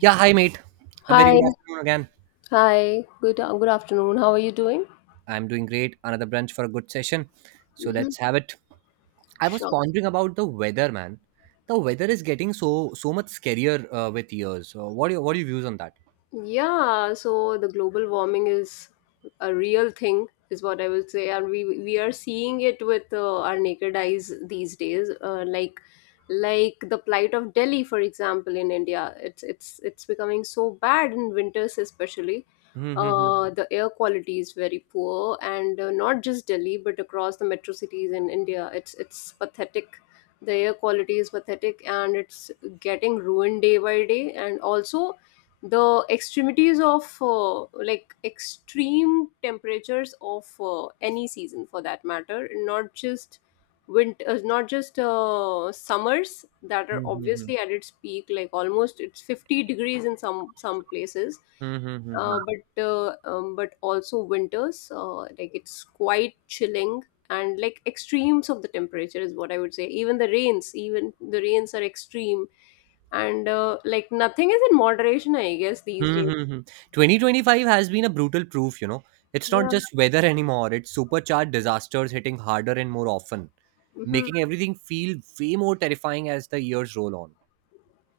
Yeah, hi mate. A very Hi, good afternoon again. hi. Good afternoon. How are you doing? I'm doing great. Another brunch for a good session. So Mm-hmm. let's have it. I was Sure. pondering about the weather, man. The weather is getting so much scarier with years. So what do you what are your views on that? Yeah, so the global warming is a real thing, is what I would say, and we are seeing it with our naked eyes these days. Like the plight of Delhi, for example, in India, it's becoming so bad in winters, especially. Mm-hmm. The air quality is very poor, and not just Delhi, but across the metro cities in India, it's pathetic. The air quality is pathetic, and it's getting ruined day by day, and also the extremities of like extreme temperatures of any season, for that matter, not just winters, not just summers, that are obviously at its peak, like almost it's 50 degrees in some places, but also winters, like it's quite chilling, and like extremes of the temperature is what I would say. Even the rains, even the rains are extreme, and like nothing is in moderation, I guess, these days. 2025 has been a brutal proof, you know. It's not just weather anymore, it's supercharged disasters hitting harder and more often, Hmm. making everything feel way more terrifying as the years roll on.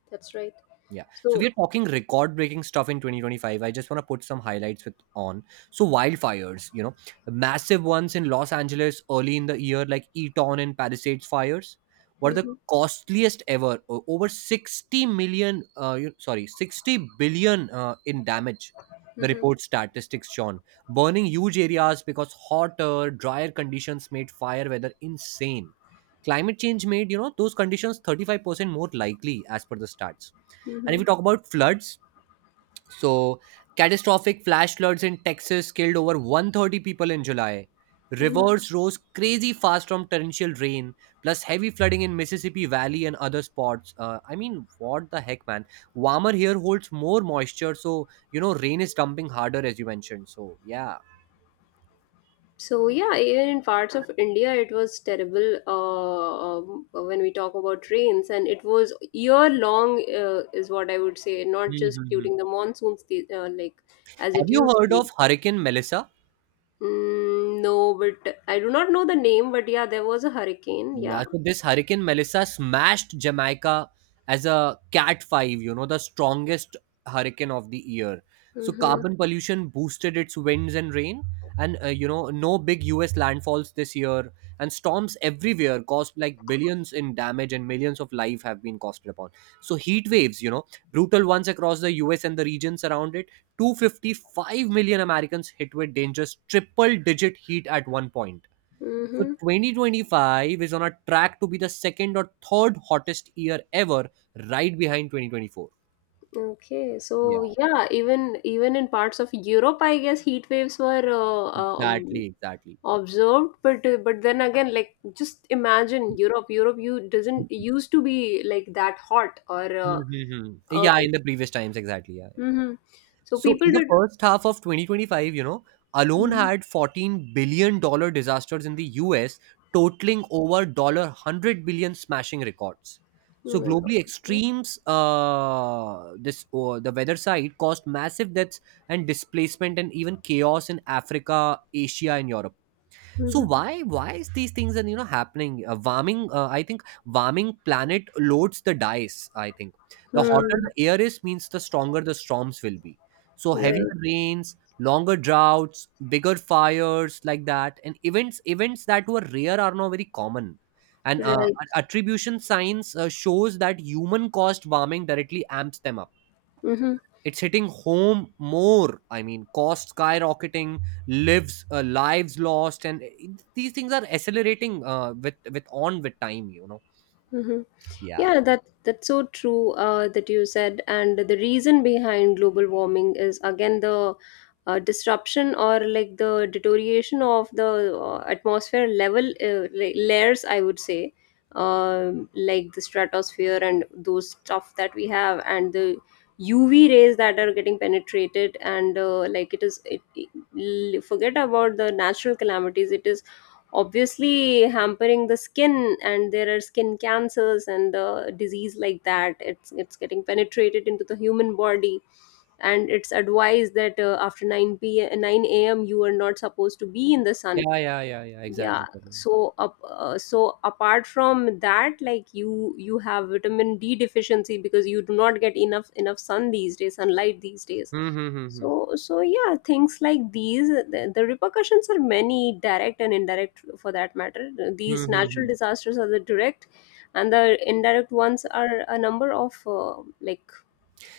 That's right. Yeah. So So. we're talking record breaking stuff in 2025. I just want to put some highlights with on. So wildfires, you know, massive ones in Los Angeles early in the year, like Eaton and Palisades fires, were the hmm costliest ever. Over 60 million, sorry, 60 billion in damage. The hmm report statistics shown burning huge areas because hotter, drier conditions made fire weather insane. Climate change made, you know, those conditions 35% more likely as per the stats. And if hmm you talk about floods, so catastrophic flash floods in Texas killed over 130 people in July. hmm Rivers rose crazy fast from torrential rain, plus heavy flooding in Mississippi Valley and other spots. I mean, what the heck, man? Warmer here holds more moisture, so you know rain is dumping harder, as you mentioned. So yeah. So yeah, even in parts of India, it was terrible, when we talk about rains, and it was year long, is what I would say, not just Mhm. during the monsoons, like as Have it you used to heard be. of Hurricane Melissa? Mm, no, but I do not know the name, but yeah, there was a hurricane. Yeah. Yeah, so this Hurricane Melissa smashed Jamaica as a Cat 5, you know, the strongest hurricane of the year. So Mm-hmm. carbon pollution boosted its winds and rain, and you know, no big US landfalls this year, and storms everywhere caused like billions in damage and millions of life have been costed upon. So heat waves, you know, brutal ones across the US and the regions around it. 255 million Americans hit with dangerous triple digit heat at one point. So Mm-hmm. 2025 is on a track to be the second or third hottest year ever, right behind 2024. Okay, so Yeah, yeah, even in parts of Europe, I guess heat waves were exactly, exactly. observed, but but then again, like, just imagine Europe. Europe, you doesn't used to be like that hot, or Mhm, mhm. uh, Yeah, pe- in the previous times, exactly. Yeah, Mhm. So so people in the did. first half of 2025, you know, alone Mhm. had 14 billion-dollar disasters in the US, totaling over dollar 100 billion smashing records. Oh So my globally, God. extremes, this or the weather side caused massive deaths and displacement and even chaos in Africa, Asia, and Europe. So Mhm. why is these things, and happening? Warming I think warming planet loads the dice, I think. The hotter Hmm. the air is means the stronger the storms will be. So Right, heavier rains, longer droughts, bigger fires like that, and events that were rare are now very common. And right. attribution science shows that human caused warming directly amps them up. Hmm. It's hitting home more, I mean, cost skyrocketing, lives lost, and these things are accelerating with time, you know. Mm-hmm. Yeah, Yeah, that's so true, that you said, and the reason behind global warming is again the disruption, or like the deterioration of the atmosphere level layers, I would say, like the stratosphere and those stuff that we have, and the UV rays that are getting penetrated, and like it is, it- l- forget about the natural calamities, it is obviously hampering the skin, and there are skin cancers and the disease like that. It's getting penetrated into the human body, and it's advised that after 9 p.m. 9 a.m. you are not supposed to be in the sun. yeah, yeah, yeah, yeah, Yeah, exactly. so apart from that, like, you have vitamin D deficiency because you do not get enough sun these days, sunlight these days. Mm-hmm. So yeah, things like these, the repercussions are many, direct and indirect. For that matter, these natural Mm-hmm. disasters are the direct, and the indirect ones are a number of like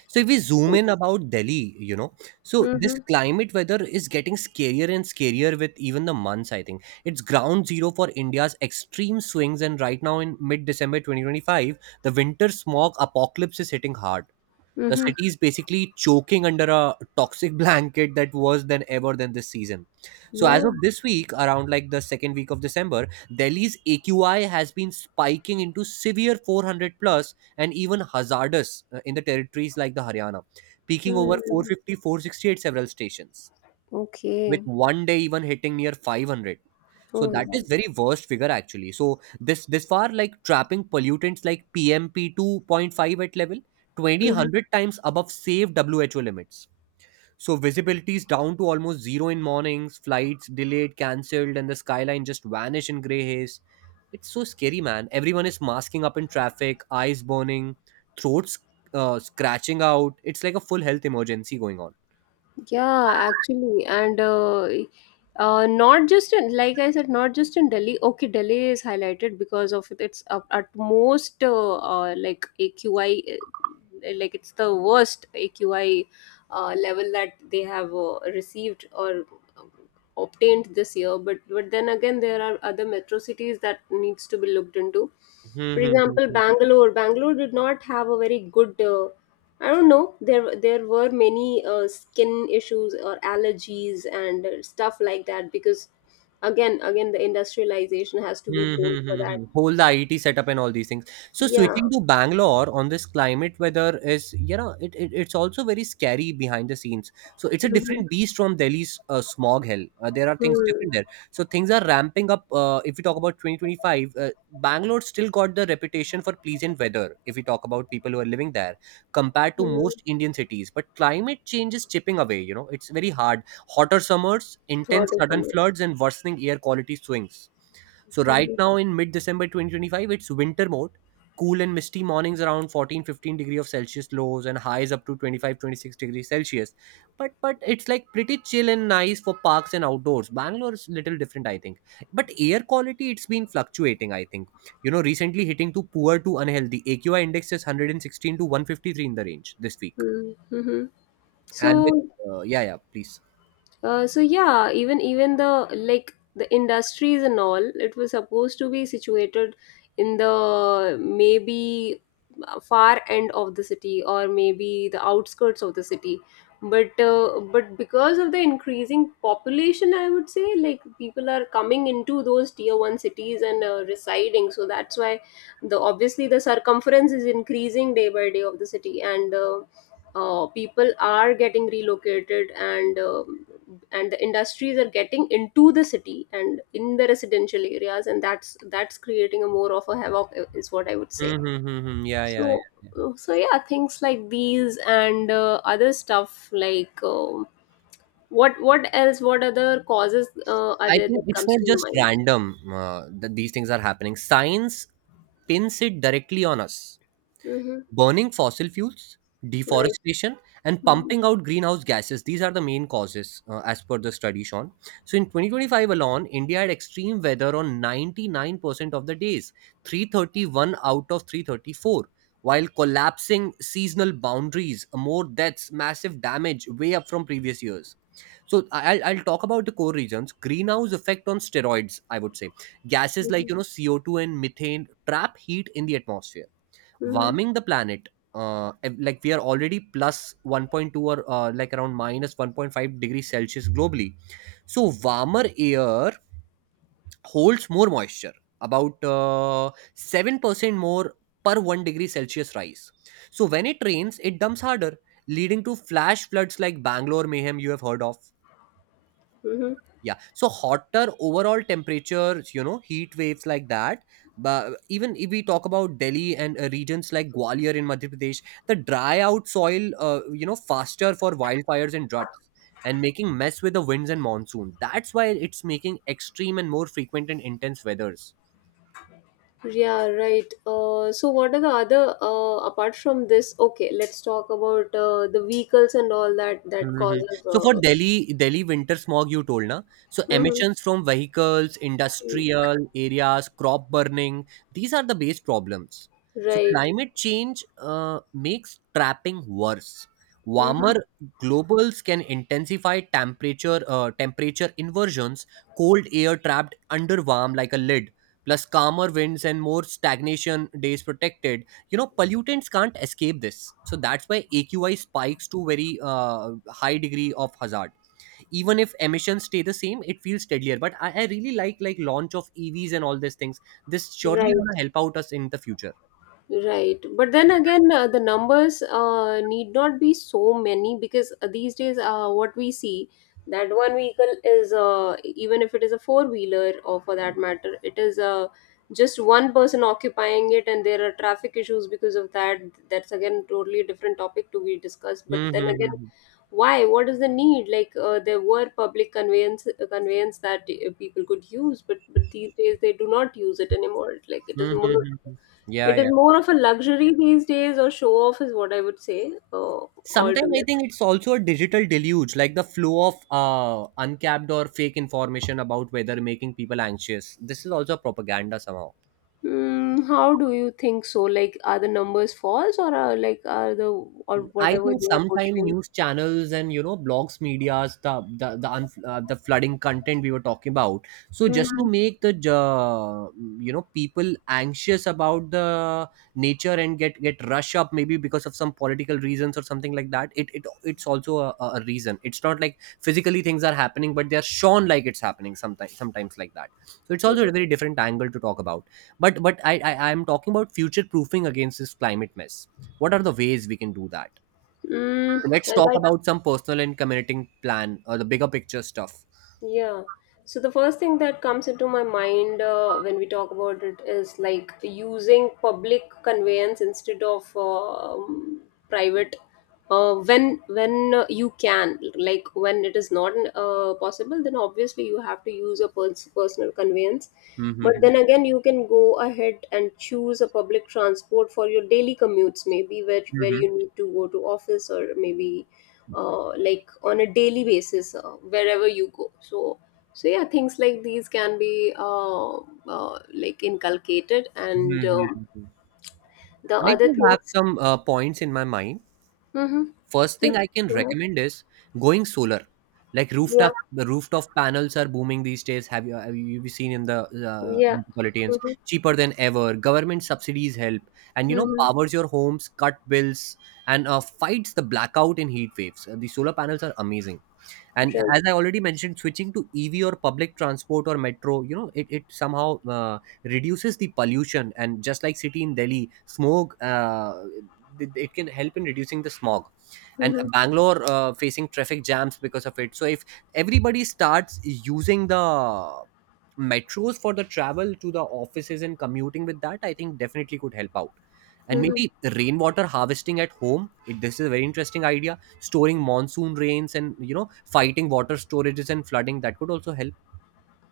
So if we zoom in things. about Delhi, you know, so this Mm-hmm, climate weather is getting scarier and scarier with even the months, I think. It's ground zero for India's extreme swings, and right now in mid December 2025, the winter smog apocalypse is hitting hard. The mm-hmm. city is basically choking under a toxic blanket that worse than ever than this season. So as Yeah. of this week, around like the second week of December, Delhi's AQI has been spiking into severe 400 plus and even hazardous in the territories like the Haryana, peaking over Mm. 450, 460 several stations, with Okay. one day even hitting near 500. So Oh my that is God. very worst figure actually. So this far like trapping pollutants like pmp 2.5 at level twenty Mm-hmm. hundred times above safe who limits. So visibility is down to almost zero in mornings, flights delayed, cancelled, and the skyline just vanish in gray haze. It's so scary, man. Everyone is masking up in traffic, eyes burning, throats scratching out. It's like a full health emergency going Yeah, actually, and not just in, like I said, not just in Delhi. Okay, Delhi is highlighted because of its utmost, like AQI, like it's the worst AQI level that they have received, or um, obtained this year. But then again, there are other metro cities that needs to be looked into. For on. example, Bangalore. Bangalore did not have a very good, I don't know. There were many skin issues or allergies and stuff like that, because again the industrialization has to be Hmm, blamed hmm, for hmm, that. hmm. Whole the IT setup and all these things. So Yeah. switching to Bangalore on this climate weather is, you know, it it's also very scary behind the scenes. So it's a different Mm-hmm. beast from Delhi's smog hell. There are things different there. So things are ramping up. If we talk about 2025, Bangalore still got the reputation for pleasant weather. If we talk about people who are living there, compared to Mm-hmm. most Indian cities, but climate change is chipping away. You know, it's very hard. Hotter summers, intense Autism. sudden floods, and worsening air quality swings. So right now Mm-hmm. in mid December 2025, it's winter mode, cool and misty mornings around 14 15 degree of Celsius lows, and highs up to 25 26 degrees Celsius. But it's like pretty chill and nice for parks and outdoors. Bangalore is little different, I think. But air quality, it's been fluctuating, I think. You know, recently hitting to poor to unhealthy. AQI index is 116 to 153 in the range this week. Hmm. Mm-hmm. And with, So. Yeah, yeah, please. So yeah, even the, like, the industries and all, it was supposed to be situated in the, maybe, far end of the city, or maybe the outskirts of the city. But but because of the increasing population, I would say, like people are coming into those tier one cities and residing. So that's why the, obviously, the circumference is increasing day by day of the city, and. People are getting relocated, and the industries are getting into the city and in the residential areas, and that's creating a more of a havoc, is what I would say. Mm-hmm, yeah, yeah, so yeah. so yeah, things like these, and other stuff like, what other causes are I there think that it's comes not to your just mind? random that these things are happening. Science pins it directly on us. Mm-hmm. Burning fossil fuels, Right. deforestation, and Mm-hmm. pumping out greenhouse gases. These are the main causes, as per the study, Sean. So in 2025 alone, India had extreme weather on 99% of the days, 331 out of 334, while collapsing seasonal boundaries, more deaths, massive damage, way up from previous years. So I'll talk about the core reasons. Greenhouse effect on steroids, I would say. Gases Mm-hmm. like, you know, CO2 and methane trap heat in the atmosphere, Mm-hmm. warming the planet. And, like we are already plus 1.2 or like around minus 1.5 degrees Celsius globally. So warmer air holds more moisture, about 7% more per 1 degree Celsius rise. So when it rains, it dumps harder, leading to flash floods like Bangalore mayhem you have heard of. Mm-hmm. Yeah. So hotter overall temperatures, you know, heat waves like that. But even if we talk about Delhi and regions like Gwalior in Madhya Pradesh, the dry out soil, you know, faster for wildfires and droughts, and making mess with the winds and monsoon. That's why it's making extreme and more frequent and intense weathers. Yeah, right. So, what are the other, apart from this? Okay, let's talk about the vehicles and all that Mhm. causes. So for Delhi, Delhi winter smog, you told na. So Mm-hmm. emissions from vehicles, Mm-hmm. industrial areas, crop burning, these are the base problems. So Right. climate change makes trapping worse. Mm-hmm. Warmer globals can intensify temperature inversions. Cold air trapped under warm like a lid, plus calmer winds and more stagnation days protected, you know, pollutants can't escape this. So that's why AQI spikes to very high degree of hazard. Even if emissions stay the same it feels steadier, but I really like launch of EVs and all these things. This surely Right. gonna help out us in the future. Right. But then again, the numbers need not be so many, because these days, what we see, that one vehicle is, even if it is a four wheeler, or for that matter, it is just one person occupying it, and there are traffic issues because of that. That's again totally different topic to be discussed. But Mm-hmm. then again, Mm-hmm. why? What is the need? Like, there were public conveyance, that people could use, but these days they do not use it anymore. Mm-hmm. Mm-hmm, mm-hmm. Yeah, It is yeah. more of a luxury these days, or show off, is what I would say, Sometimes I altogether. think it's also a digital deluge, like the flow of uncapped or fake information about weather making people anxious. This is also propaganda somehow. Mm, how do you think so? Like, are the numbers false, or are like are the or I whatever think they are sometime portraying? news channels and you know blogs, media's the the flooding content we were talking about. So just to Mm-hmm. make the you know people anxious about the nature and get rush up maybe because of some political reasons or something like that. It's also a reason. It's not like physically things are happening, but they're shown like it's happening sometimes like that. So it's also a very different angle to talk about. But I'm talking about future proofing against this climate mess. What are the ways we can do that? Mm, So let's I talk like. about some personal and community plan or the bigger picture stuff. Yeah. So the first thing that comes into my mind, when we talk about it, is like using public conveyance instead of private. When you can, like when it is not possible, then obviously you have to use a personal conveyance. But Mm-hmm. then again, you can go ahead and choose a public transport for your daily commutes, maybe where Mm-hmm. you need to go to office, or maybe like on a daily basis, wherever you go. So yeah, things like these can be like inculcated, and Mm-hmm. the I other do have things. some points in my mind. Mm-hmm. First Yeah, thing I can go ahead. recommend is going solar. Like Yeah, rooftop, the rooftop panels are booming these days. Have you seen in the yeah. metropolitans Mm-hmm. cheaper than ever? Government subsidies help, and you know Mm-hmm. powers your homes, cut bills, and fights the blackout and heat waves. The solar panels are amazing. And Right. as I already mentioned, switching to EV or public transport or metro, you know, it somehow reduces the pollution, and just like city in Delhi smog, it can help in reducing the smog, and Mm-hmm. Bangalore facing traffic jams because of it. So if everybody starts using the metros for the travel to the offices and commuting with that, I think definitely could help out. And Mm-hmm. maybe rainwater harvesting at home, this is a very interesting idea, storing monsoon rains and you know fighting water storages and flooding, that could also help.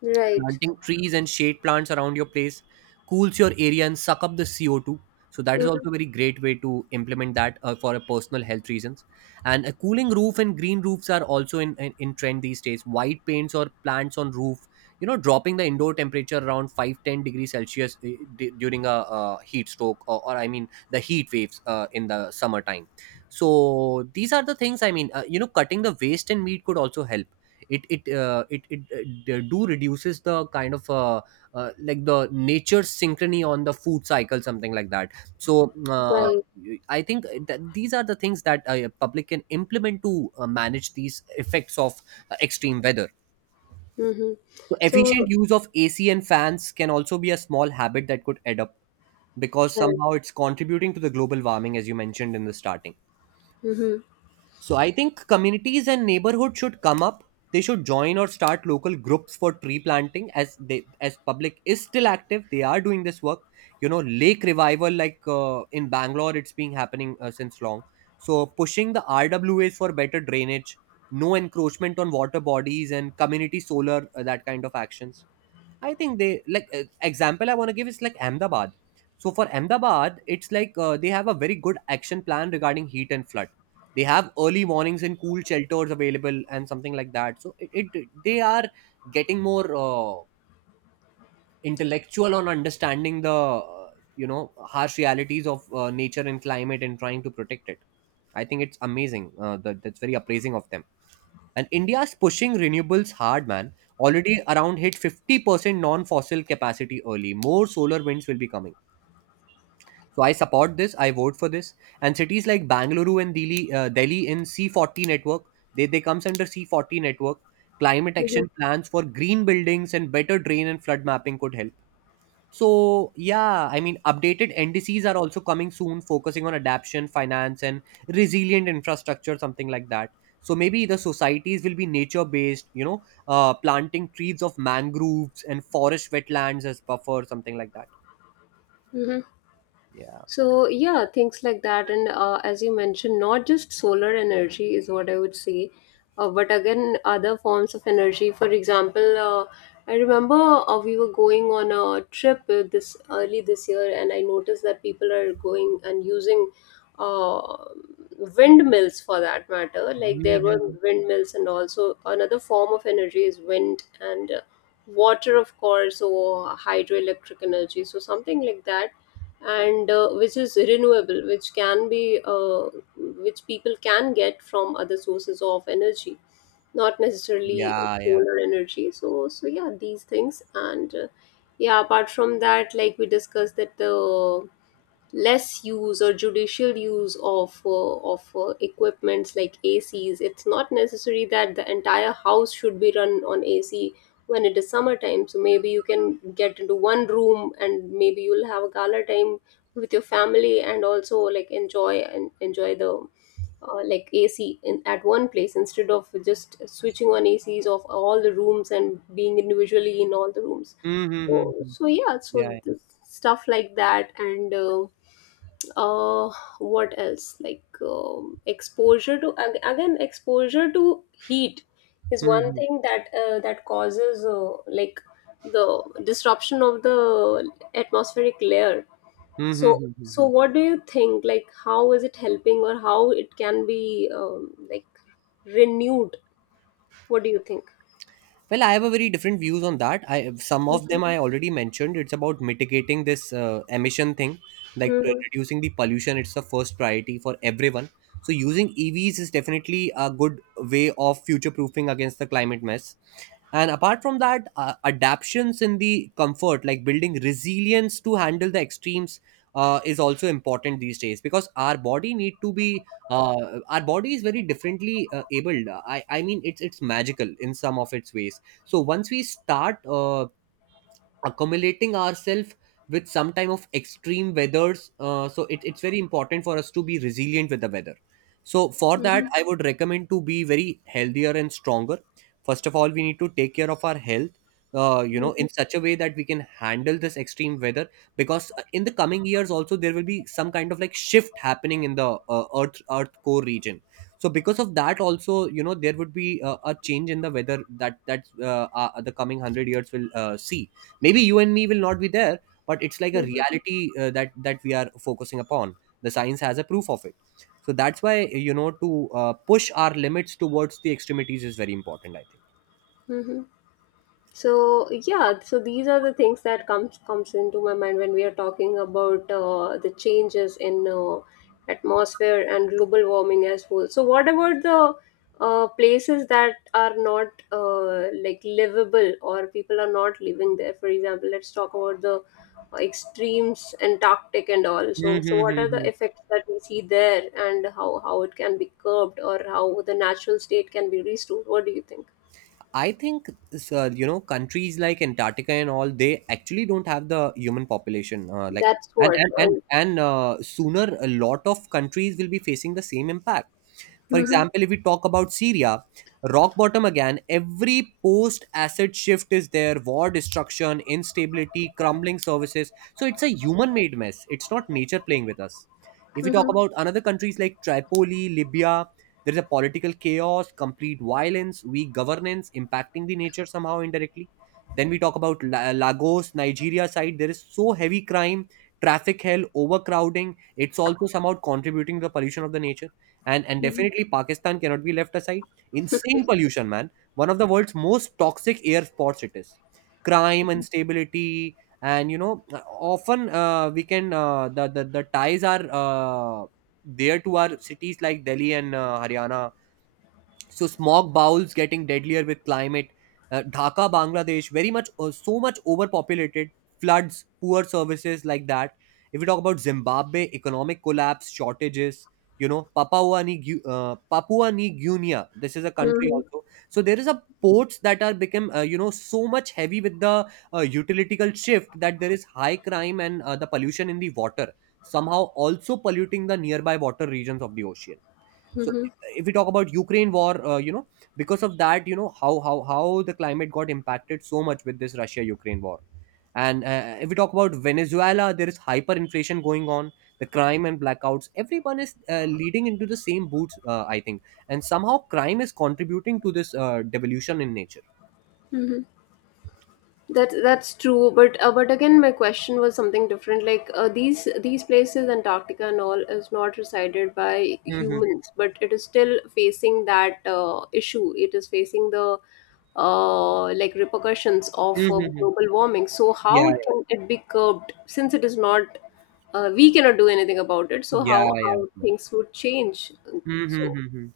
Right. Planting trees and shade plants around your place cools your area and suck up the CO2. So that is Mm-hmm. also a very great way to implement that for a personal health reasons. And a cooling roof and green roofs are also in trend these days. White paints or plants on roof, you know, dropping the indoor temperature around 5 to 10 degrees Celsius during a heat stroke or I mean the heat waves in the summertime. So these are the things I mean, cutting the waste and meat could also help it do reduces the kind of like the nature synchrony on the food cycle something like that so uh, Right. I think that these are the things that public can implement to manage these effects of extreme weather Mm-hmm. so So, efficient use of ac and fans can also be a small habit that could add up because right. somehow it's contributing to the global warming as you mentioned in the starting. Mm-hmm. So I think communities and neighborhood should come up. They should join or start local groups for tree planting as they as public is still active. They are doing this work. You know, lake revival like in Bangalore, it's been happening since long. So pushing the RWAs for better drainage, no encroachment on water bodies, and community solar that kind of actions. I think they like example I want to give is like Ahmedabad. So for Ahmedabad, it's like they have a very good action plan regarding heat and flood. They have early warnings and cool shelters available and something like that. So it they are getting more. Intellectual on understanding the harsh realities of nature and climate and trying to protect it. I think it's amazing that's very appraising of them. And india's pushing renewables hard man, already around hit 50% non-fossil capacity early, more solar winds will be coming. So I support this, I vote for this. And cities like bangalore and delhi, delhi in C40 network, they comes under C40 network. Climate Mm-hmm. action plans for green buildings and better drain and flood mapping could help. So yeah, I mean, updated NDCs are also coming soon, focusing on adaptation, finance, and resilient infrastructure, something like that. So maybe the societies will be nature-based, you know, planting trees of mangroves and forest wetlands as buffer, something like that. Mm-hmm. Yeah. So yeah, things like that, and as you mentioned, not just solar energy, is what I would say, but again other forms of energy. For example, I remember, we were going on a trip, this early this year, and I noticed that people are going and using uh, windmills, for that matter. Like, there were Mhm. windmills, and also another form of energy is wind, and water, of course, or hydroelectric energy. So something like that, and which is renewable, which can be, which people can get from other sources of energy, not necessarily Yeah, yeah. solar energy. So yeah, these things, and yeah, apart from that, like we discussed, that the less use or judicial use of equipments like ACs. It's not necessary that the entire house should be run on AC when it is summertime. So maybe you can get into one room and maybe you'll have a gala time with your family, and also like enjoy and enjoy the like AC at one place, instead of just switching on ACs of all the rooms and being individually in all the rooms. Mm-hmm. So, Mm-hmm. so yeah, Yeah. so Yeah. this stuff like that. And. Uh what else, like, exposure to again, exposure to heat is one Mhm. thing that causes like the disruption of the atmospheric layer. Mhm. so Mhm. so Mhm. what do you think, like, how is it helping, or how it can be like renewed? What do you think? Well, I have a very different views on that. I some of Mhm. them I already mentioned. It's about mitigating this emission thing, like Mhm. reducing the pollution. It's the first priority for everyone. So using EVs is definitely a good way of future proofing against the climate mess. And apart from that adaptions in the comfort like building resilience to handle the extremes is also important these days because our body need to be our body is very differently abled, i mean it's magical in some of its ways. So once we start accumulating ourselves with some time of extreme weathers so it's very important for us to be resilient with the weather. So for that Mhm. I would recommend to be very healthier and stronger. First of all we need to take care of our health you know Mhm. in such a way that we can handle this extreme weather. Because in the coming years also there will be some kind of like shift happening in the earth core region. So because of that also you know there would be a change in the weather that the coming 100 years will see, maybe you and me will not be there, but it's like a Mhm. reality that we are focusing upon. The science has a proof of it. So that's why, you know, to push our limits towards the extremities is very important I think. Mhm. So yeah, so these are the things that comes into my mind when we are talking about the changes in atmosphere and global warming as well. So what about the places that are not like livable, or people are not living there, for example? Let's talk about the extremes, antarctic and all. So what are the Mm-hmm. effects that we see there, and how it can be curbed, or how the natural state can be restored? What do you think? I think you know countries like Antarctica and all they actually don't have the human population. That's what. And. And Sooner a lot of countries will be facing the same impact. For Mhm. example, if we talk about Syria, rock bottom again, every post asset shift is there, war, destruction, instability, crumbling services. So it's a human made mess. It's not nature playing with us. If we talk Mhm. about another countries like Tripoli, Libya, there is a political chaos, complete violence, weak governance impacting the nature somehow indirectly. Then we talk about Lagos, Nigeria side. There is so heavy crime, traffic hell, overcrowding. It's also somehow contributing to the pollution of the nature. And Mhm. definitely pakistan cannot be left aside, insane pollution man, one of the world's most toxic air spots it is, crime instability. And you know often we can the ties are there to our cities like delhi and haryana. So smog bowls getting deadlier with climate. Dhaka bangladesh very much so much overpopulated, floods poor services like that. If we talk about zimbabwe economic collapse shortages, you know papua new papua new guinea, this is a country Mhm. also. So there is a ports that are become you know so much heavy with the utilitical shift that there is high crime and the pollution in the water, somehow also polluting the nearby water regions of the ocean. So Mhm. if we talk about ukraine war, you know, because of that you know how the climate got impacted so much with this russia ukraine war. And if we talk about venezuela there is hyperinflation going on, the crime and blackouts, everyone is leading into the same boots I think, and somehow crime is contributing to this devolution in nature. Mhm. That's true, but but again, my question was something different. Like, these places, Antarctica and all, is not resided by Mm-hmm. humans, but it is still facing that issue. It is facing the like repercussions of Mm-hmm. global warming. So how Yeah, can it be curbed, since it is not, we cannot do anything about it? So yeah, how yeah. how Yeah. things would change? So Mm-hmm.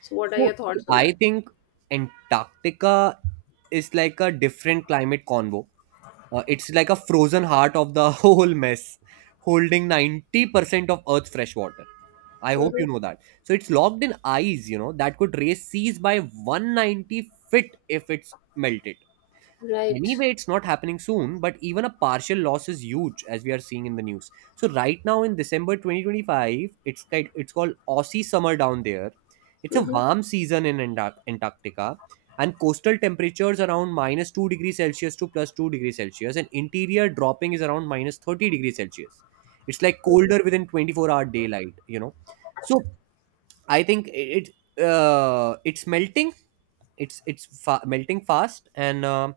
so what are your So thoughts see, on I that? think Antarctica is like a different climate convo. It's like a frozen heart of the whole mess, holding 90% of Earth's fresh water. I hope Hmm. you know that. So it's locked in ice, you know, that could raise seas by 190 feet if it's melted. Right. Anyway it's not happening soon but even a partial loss is huge as we are seeing in the news. So right now in december 2025 it's called aussie summer down there. It's a Mhm. warm season in antarctica, and coastal temperatures around minus 2 degrees celsius to plus 2 degrees celsius and interior dropping is around minus 30 degrees celsius. It's like Mhm. colder within 24-hour daylight you know. So I think it's melting. Melting fast, and uh,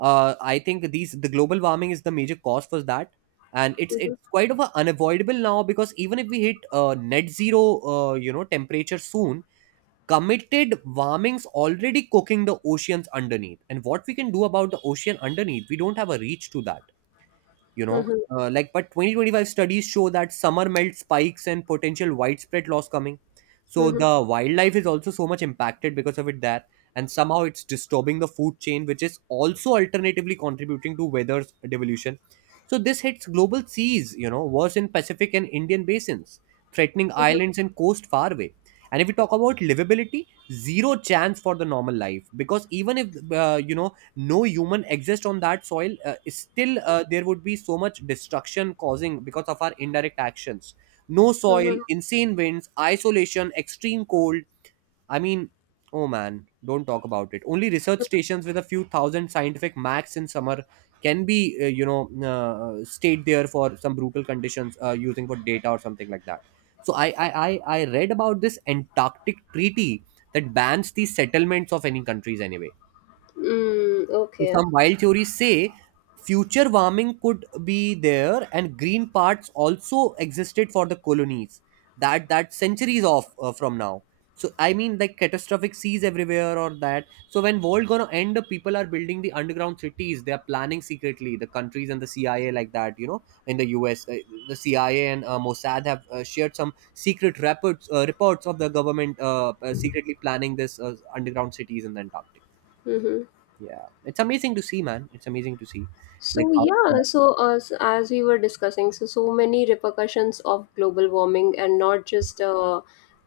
uh, I think these the global warming is the major cause for that, and it's Mhm. it's quite of a unavoidable now because even if we hit net zero, you know, temperature soon, committed warmings already cooking the oceans underneath. And what we can do about the ocean underneath, we don't have a reach to that you know. Mhm. But 2025 studies show that summer melt spikes and potential widespread loss coming. So Mhm. the wildlife is also so much impacted because of it there, and somehow it's disturbing the food chain which is also alternatively contributing to weather devolution. So this hits global seas you know worse in pacific and indian basins, threatening Mhm. islands and coast far away. And if we talk about livability zero chance for the normal life because even if you know no human exists on that soil still there would be so much destruction causing because of our indirect actions. No soil Mhm. insane winds isolation extreme cold I mean. Oh man, don't talk about it. Only research stations with a few thousand scientific max in summer can be, stayed there for some brutal conditions using for data or something like that. So I read about this Antarctic Treaty that bans the settlements of any countries anyway. Mm, So okay. some wild theories say future warming could be there, and green parts also existed for the colonies. That centuries off from now. So I mean, like catastrophic seas everywhere or that. So when world gonna end, the people are building the underground cities. They are planning secretly. The countries and the CIA like that. You know, in the US, the CIA and Mossad have shared some secret reports of the government secretly planning this underground cities in the Antarctic. Mhm. Yeah, it's amazing to see, man. It's amazing to see, like So how. yeah, so as we were discussing, so many repercussions of global warming, and not just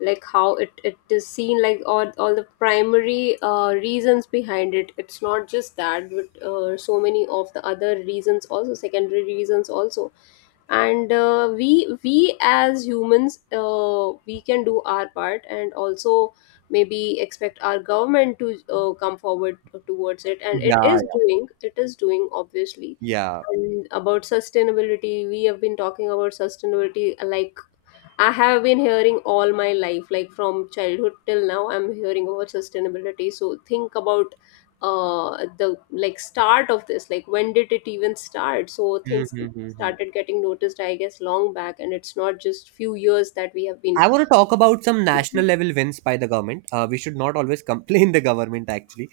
like how it is seen, like all the primary reasons behind it. It's not just that, but so many of the other reasons also, secondary reasons also. And we as humans, we can do our part, and also maybe expect our government to come forward towards it, and Yeah, it is yeah. doing, obviously. Yeah. And about sustainability, we have been talking about sustainability, like, I have been hearing all my life, like from childhood till now, I'm hearing about sustainability. So think about the, like, start of this, like, when did it even start? So things Mm-hmm. started getting noticed, I guess, long back, and it's not just few years that we have been. I want to talk about some national Mhm. level wins by the government. We should not always complain the government. Actually,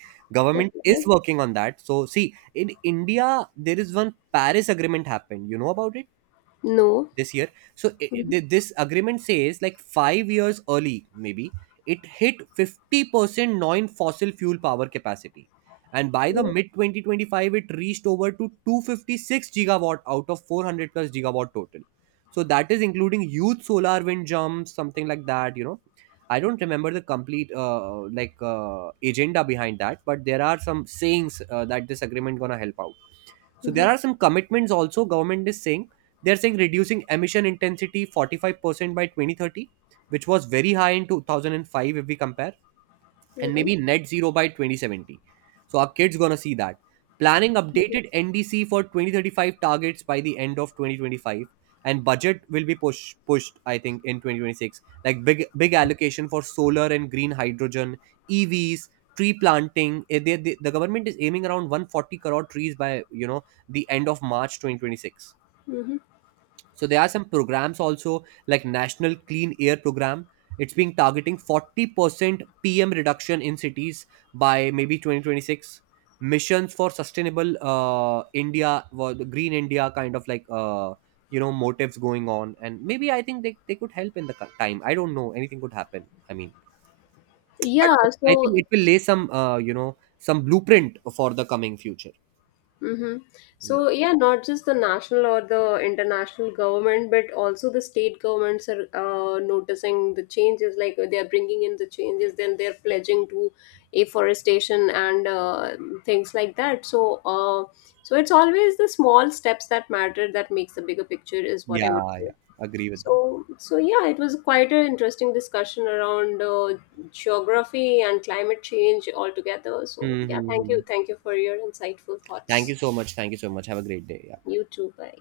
Yeah, government go is ahead. working on that. So, see, in India, there is one Paris Agreement happened. You know about it? No. This year. so i Mhm. th- this agreement says like 5 years early, maybe it hit 50% non fossil fuel power capacity, and by the Mhm. mid 2025 it reached over to 256 gigawatt out of 400 plus gigawatt total. So that is including huge solar wind jumps something like that you know. I don't remember the complete agenda behind that, but there are some sayings that this agreement gonna help out. So there are some commitments also government is saying. They're saying reducing emission intensity 45% by 2030, which was very high in 2005 if we compare, Mhm. and Mhm. maybe net zero by 2070. So our kids gonna see that. Planning Mhm. updated NDC for 2035 targets by the end of 2025, and budget will be pushed I think in 2026, like big allocation for solar and green hydrogen, EVs, tree planting. Eh, the government is aiming around 140 crore trees by you know the end of March 2026. Mhm. So there are some programs also like National Clean Air Program. It's been targeting 40% PM reduction in cities by maybe 2026. Missions for sustainable India, well, the Green India kind of like, motives going on. And maybe I think they could help in the time. I don't know. Anything could happen. I mean, Yeah, but I think so. it will lay some, some blueprint for the coming future. Mm-hmm. Yeah, So yeah, not just the national or the international government, but also the state governments are noticing the changes. Like, they are bringing in the changes, then they're pledging to afforestation and things like that. So, so it's always the small steps that matter, that makes the bigger picture, is what I yeah. would say. Yeah. Agree with that. So, yeah, it was quite an interesting discussion around geography and climate change altogether. So yeah, Hmm. thank you for your insightful Thank you thoughts. so much. Thank you so much. Have a great day. Yeah. You too. Bye.